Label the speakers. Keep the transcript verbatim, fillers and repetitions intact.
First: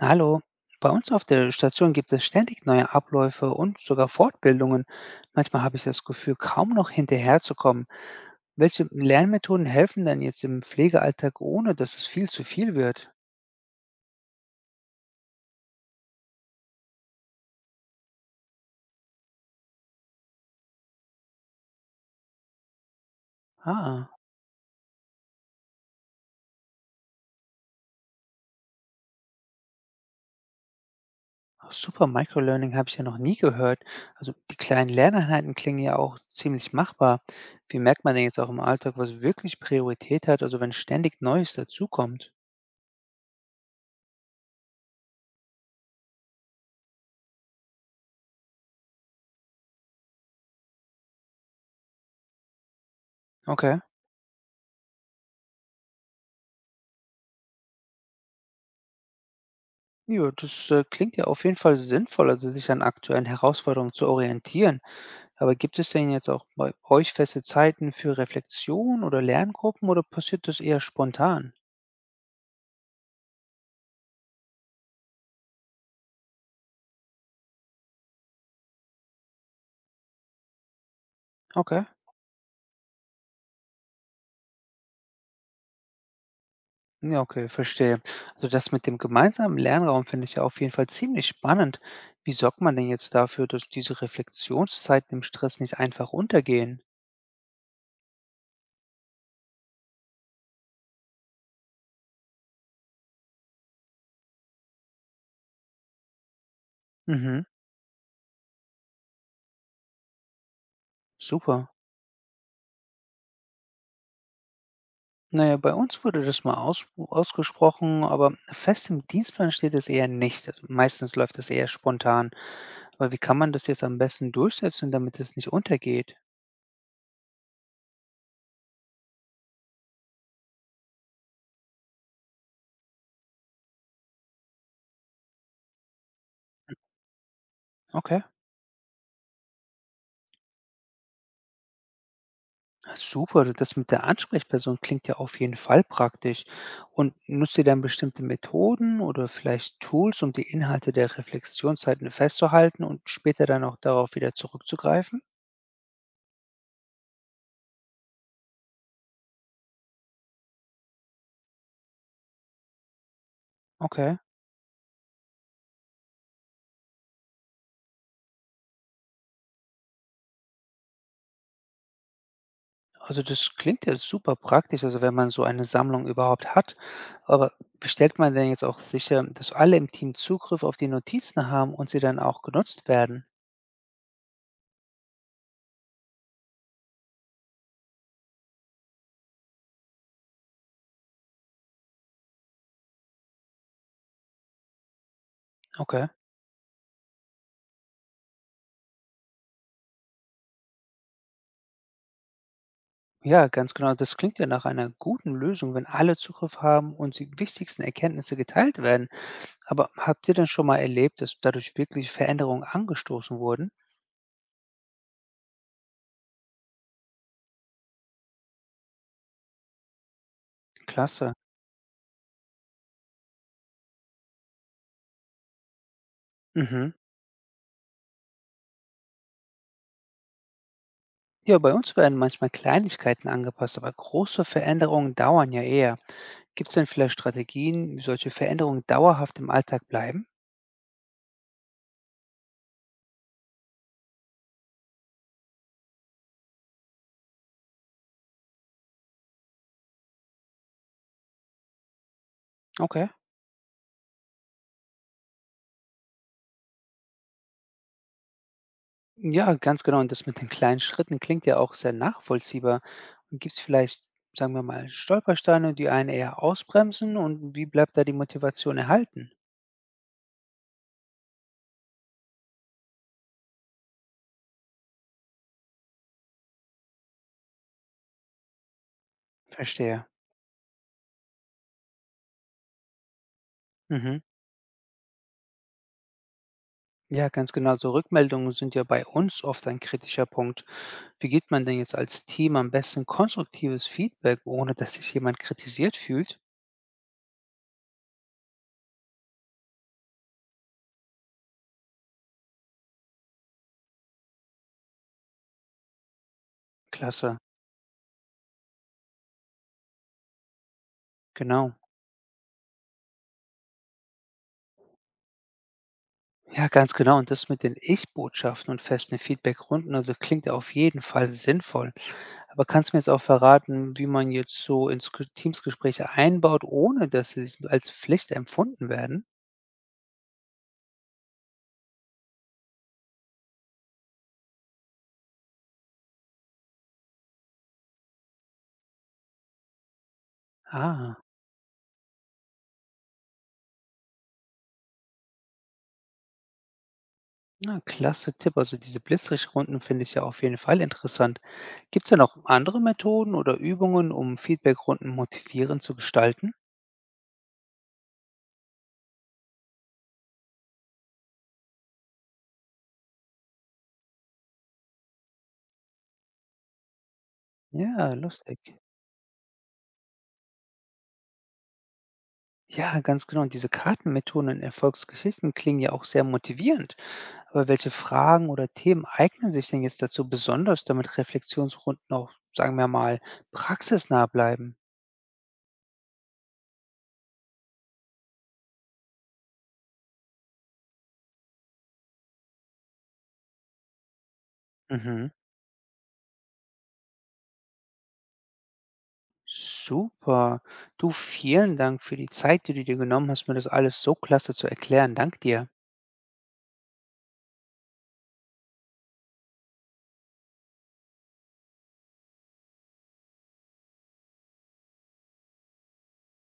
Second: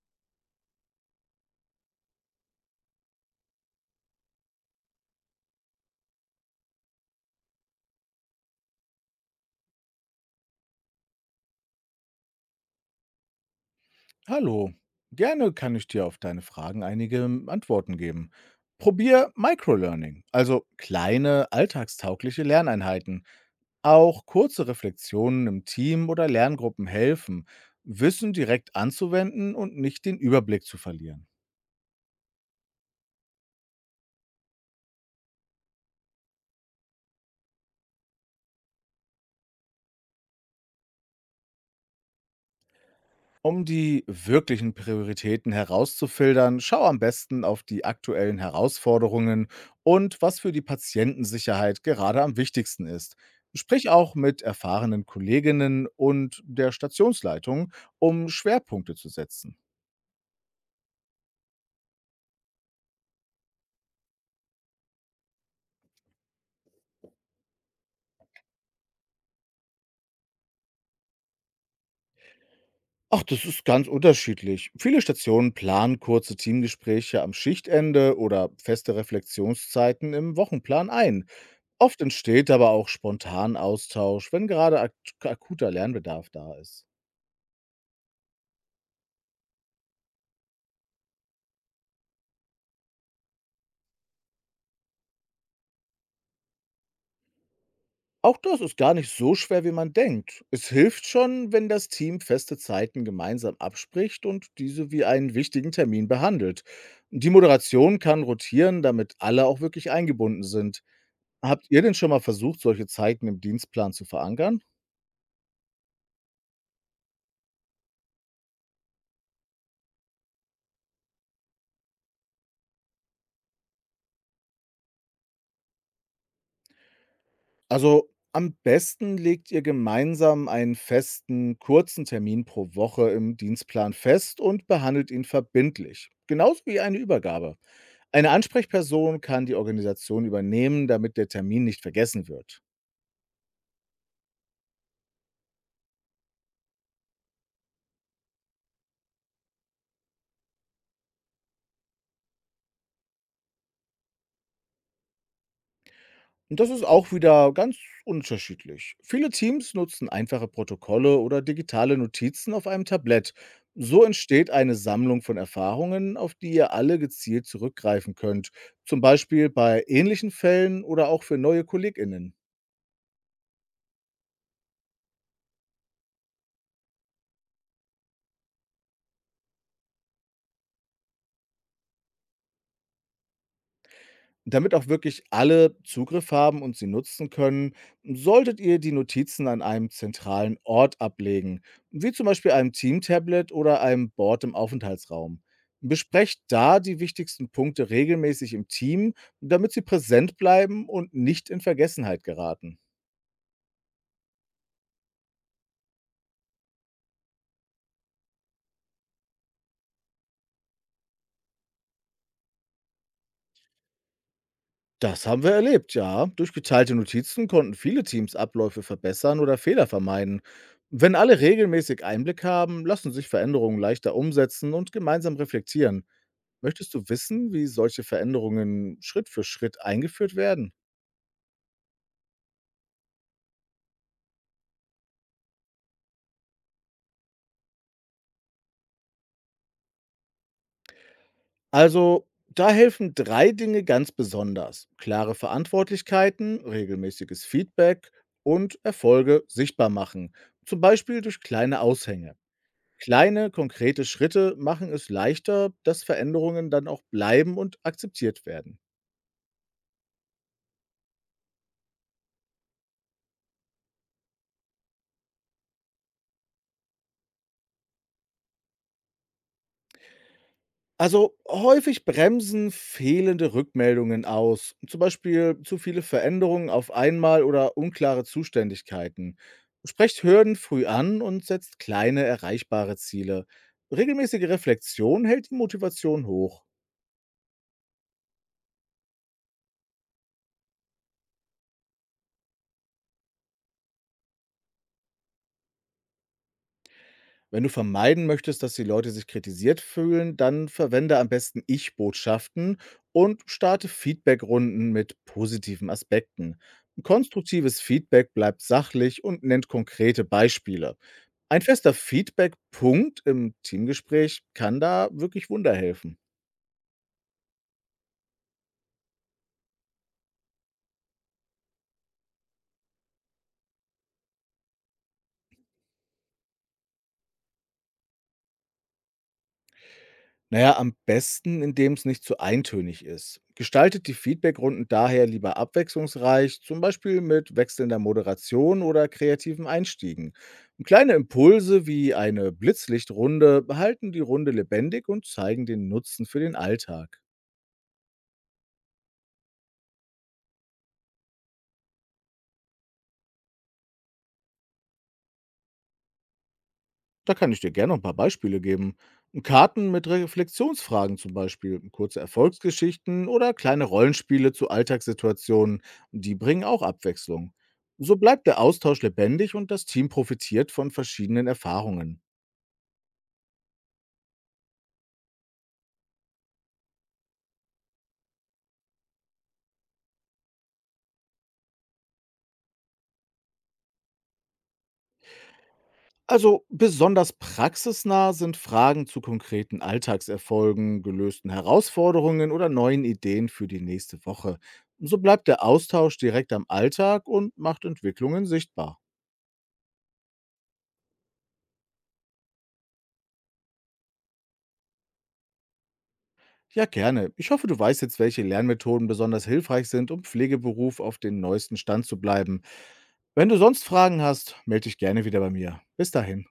Speaker 1: Hallo, bei uns auf der Station gibt es ständig neue Abläufe und sogar Fortbildungen. Manchmal habe ich das Gefühl, kaum noch hinterherzukommen. Welche Lernmethoden helfen denn jetzt im Pflegealltag, ohne dass es viel zu viel wird?
Speaker 2: Hallo, gerne kann ich dir auf deine Fragen einige ähm, Antworten geben. Probier Microlearning, also kleine, alltagstaugliche Lerneinheiten.
Speaker 1: Ah,
Speaker 2: Auch kurze Reflexionen im Team oder Lerngruppen helfen, Wissen direkt anzuwenden und nicht den Überblick zu verlieren.
Speaker 1: super Microlearning habe ich ja noch nie gehört. Also die kleinen Lerneinheiten klingen ja auch ziemlich machbar. Wie merkt man denn jetzt auch im Alltag, was wirklich Priorität hat, also wenn ständig Neues dazukommt?
Speaker 2: Um die wirklichen Prioritäten herauszufiltern, schau am besten auf die aktuellen Herausforderungen und was für die Patientensicherheit gerade am wichtigsten ist.
Speaker 1: Okay.
Speaker 2: Sprich auch mit erfahrenen Kolleginnen und der Stationsleitung, um Schwerpunkte zu setzen.
Speaker 1: Ja, das äh, klingt ja auf jeden Fall sinnvoll, also sich an aktuellen Herausforderungen zu orientieren. Aber gibt es denn jetzt auch bei euch feste Zeiten für Reflexion oder Lerngruppen oder passiert das eher spontan?
Speaker 2: Ach, das ist ganz unterschiedlich. Viele Stationen planen kurze Teamgespräche am Schichtende oder feste Reflexionszeiten im Wochenplan ein.
Speaker 1: Okay.
Speaker 2: Oft entsteht aber auch spontan Austausch, wenn gerade ak akuter Lernbedarf da ist.
Speaker 1: Ja, okay, verstehe. Also das mit dem gemeinsamen Lernraum finde ich ja auf jeden Fall ziemlich spannend. Wie sorgt man denn jetzt dafür, dass diese Reflexionszeiten im Stress nicht einfach untergehen?
Speaker 2: Auch das ist gar nicht so schwer, wie man denkt. Es hilft schon, wenn das Team feste Zeiten gemeinsam abspricht und diese wie einen wichtigen Termin behandelt. Die
Speaker 1: Mhm,
Speaker 2: Moderation kann rotieren, damit alle auch wirklich eingebunden sind. Habt
Speaker 1: super.
Speaker 2: ihr denn schon mal versucht, solche Zeiten im Dienstplan zu verankern?
Speaker 1: Naja, bei uns wurde das mal aus, ausgesprochen, aber fest im Dienstplan steht es eher nicht. Also meistens läuft das eher spontan. Aber wie kann man das jetzt am besten durchsetzen, damit es nicht untergeht?
Speaker 2: Also am besten legt ihr gemeinsam einen festen, kurzen Termin pro Woche im Dienstplan fest und behandelt ihn verbindlich, genauso wie eine Übergabe.
Speaker 1: Okay.
Speaker 2: Eine Ansprechperson kann die Organisation übernehmen, damit der Termin nicht vergessen wird.
Speaker 1: Super, das mit der Ansprechperson klingt ja auf jeden Fall praktisch. Und nutzt ihr dann bestimmte Methoden oder vielleicht Tools, um die Inhalte der Reflexionszeiten festzuhalten und später dann auch darauf wieder zurückzugreifen?
Speaker 2: Und das ist auch wieder ganz unterschiedlich. Viele Teams nutzen einfache Protokolle oder digitale Notizen auf einem Tablett. So
Speaker 1: Okay,
Speaker 2: entsteht eine Sammlung von Erfahrungen, auf die ihr alle gezielt zurückgreifen könnt, zum Beispiel bei ähnlichen Fällen oder auch für neue Kolleginnen.
Speaker 1: also das klingt ja super praktisch, also wenn man so eine Sammlung überhaupt hat. Aber wie stellt man denn jetzt auch sicher, dass alle im Team Zugriff auf die Notizen haben und sie dann auch genutzt werden?
Speaker 2: Damit auch wirklich alle Zugriff haben und sie nutzen können, solltet ihr die Notizen an einem zentralen Ort ablegen, wie zum Beispiel einem Team-Tablet oder einem Board im Aufenthaltsraum.
Speaker 1: Okay.
Speaker 2: Besprecht da die wichtigsten Punkte regelmäßig im Team, damit sie präsent bleiben und nicht in Vergessenheit geraten.
Speaker 1: Ja, ganz genau. Das klingt ja nach einer guten Lösung, wenn alle Zugriff haben und die wichtigsten Erkenntnisse geteilt werden. Aber habt ihr denn schon mal erlebt, dass dadurch wirklich Veränderungen angestoßen wurden?
Speaker 2: Das haben wir erlebt, ja. Durch geteilte Notizen konnten viele Teams Abläufe verbessern oder Fehler vermeiden. Wenn
Speaker 1: Klasse.
Speaker 2: alle regelmäßig Einblick haben, lassen sich Veränderungen leichter umsetzen und gemeinsam reflektieren.
Speaker 1: Mhm.
Speaker 2: Möchtest du wissen, wie solche Veränderungen Schritt für Schritt eingeführt werden?
Speaker 1: Ja, bei uns werden manchmal Kleinigkeiten angepasst, aber große Veränderungen dauern ja eher. Gibt es denn vielleicht Strategien, wie solche Veränderungen dauerhaft im Alltag bleiben?
Speaker 2: Also, da helfen drei Dinge ganz besonders: klare Verantwortlichkeiten, regelmäßiges Feedback und Erfolge sichtbar machen, zum Beispiel durch kleine Aushänge.
Speaker 1: Okay.
Speaker 2: Kleine, konkrete Schritte machen es leichter, dass Veränderungen dann auch bleiben und akzeptiert werden.
Speaker 1: Ja, ganz genau. Und das mit den kleinen Schritten klingt ja auch sehr nachvollziehbar. Und gibt es vielleicht, sagen wir mal, Stolpersteine, die einen eher ausbremsen? Und wie bleibt da die Motivation erhalten?
Speaker 2: Also häufig bremsen fehlende Rückmeldungen aus, zum Beispiel zu viele Veränderungen auf einmal oder unklare Zuständigkeiten.
Speaker 1: Verstehe.
Speaker 2: Sprecht Hürden früh an und setzt kleine erreichbare Ziele.
Speaker 1: Mhm.
Speaker 2: Regelmäßige Reflexion hält die Motivation hoch.
Speaker 1: Ja, ganz genau. So Rückmeldungen sind ja bei uns oft ein kritischer Punkt. Wie gibt man denn jetzt als Team am besten konstruktives Feedback, ohne dass sich jemand kritisiert fühlt?
Speaker 2: Wenn du vermeiden möchtest, dass die Leute sich kritisiert fühlen, dann verwende am besten Ich-Botschaften und starte Feedbackrunden mit positiven Aspekten.
Speaker 1: Klasse.
Speaker 2: Konstruktives Feedback bleibt sachlich und nennt konkrete Beispiele. Ein
Speaker 1: Genau.
Speaker 2: fester Feedback-Punkt im Teamgespräch kann da wirklich Wunder helfen.
Speaker 1: Ja, ganz genau. Und das mit den Ich-Botschaften und festen Feedbackrunden, also klingt ja auf jeden Fall sinnvoll. Aber kannst du mir jetzt auch verraten, wie man jetzt so ins Ge Teamsgespräch einbaut, ohne dass sie s als Pflicht empfunden werden?
Speaker 2: Naja, am besten, indem es nicht zu eintönig ist. Gestaltet die Feedbackrunden daher lieber abwechslungsreich, zum Beispiel mit wechselnder Moderation oder kreativen Einstiegen. Kleine
Speaker 1: Ah,
Speaker 2: Impulse wie eine Blitzlichtrunde halten die Runde lebendig und zeigen den Nutzen für den Alltag.
Speaker 1: na, klasse Tipp. Also, diese Blitzlichtrunden finde ich ja auf jeden Fall interessant. Gibt es da noch andere Methoden oder Übungen, um Feedbackrunden motivierend zu gestalten?
Speaker 2: Da kann ich dir gerne noch 'n paar Beispiele geben. Karten mit Reflexionsfragen zum Beispiel, kurze Erfolgsgeschichten oder kleine Rollenspiele zu Alltagssituationen, die bringen auch Abwechslung.
Speaker 1: Ja,
Speaker 2: So bleibt der
Speaker 1: lustig.
Speaker 2: Austausch lebendig und das Team profitiert von verschiedenen Erfahrungen.
Speaker 1: Ja, ganz genau. Und diese Kartenmethoden in Erfolgsgeschichten klingen ja auch sehr motivierend. Aber welche Fragen oder Themen eignen sich denn jetzt dazu besonders, damit Reflexionsrunden auch, sagen wir mal, praxisnah bleiben?
Speaker 2: Also besonders praxisnah sind Fragen zu konkreten Alltagserfolgen, gelösten Herausforderungen oder neuen Ideen für die nächste Woche. So
Speaker 1: Mhm.
Speaker 2: bleibt der Austausch direkt am Alltag und macht Entwicklungen sichtbar.
Speaker 1: Super. Du, vielen Dank für die Zeit, die du dir genommen hast, mir das alles so klasse zu erklären. Dank dir.
Speaker 2: Ja, gerne. Ich hoffe, du weißt jetzt, welche Lernmethoden besonders hilfreich sind, um Pflegeberuf auf den neuesten Stand zu bleiben. Wenn du sonst Fragen hast, melde dich gerne wieder bei mir. Bis dahin.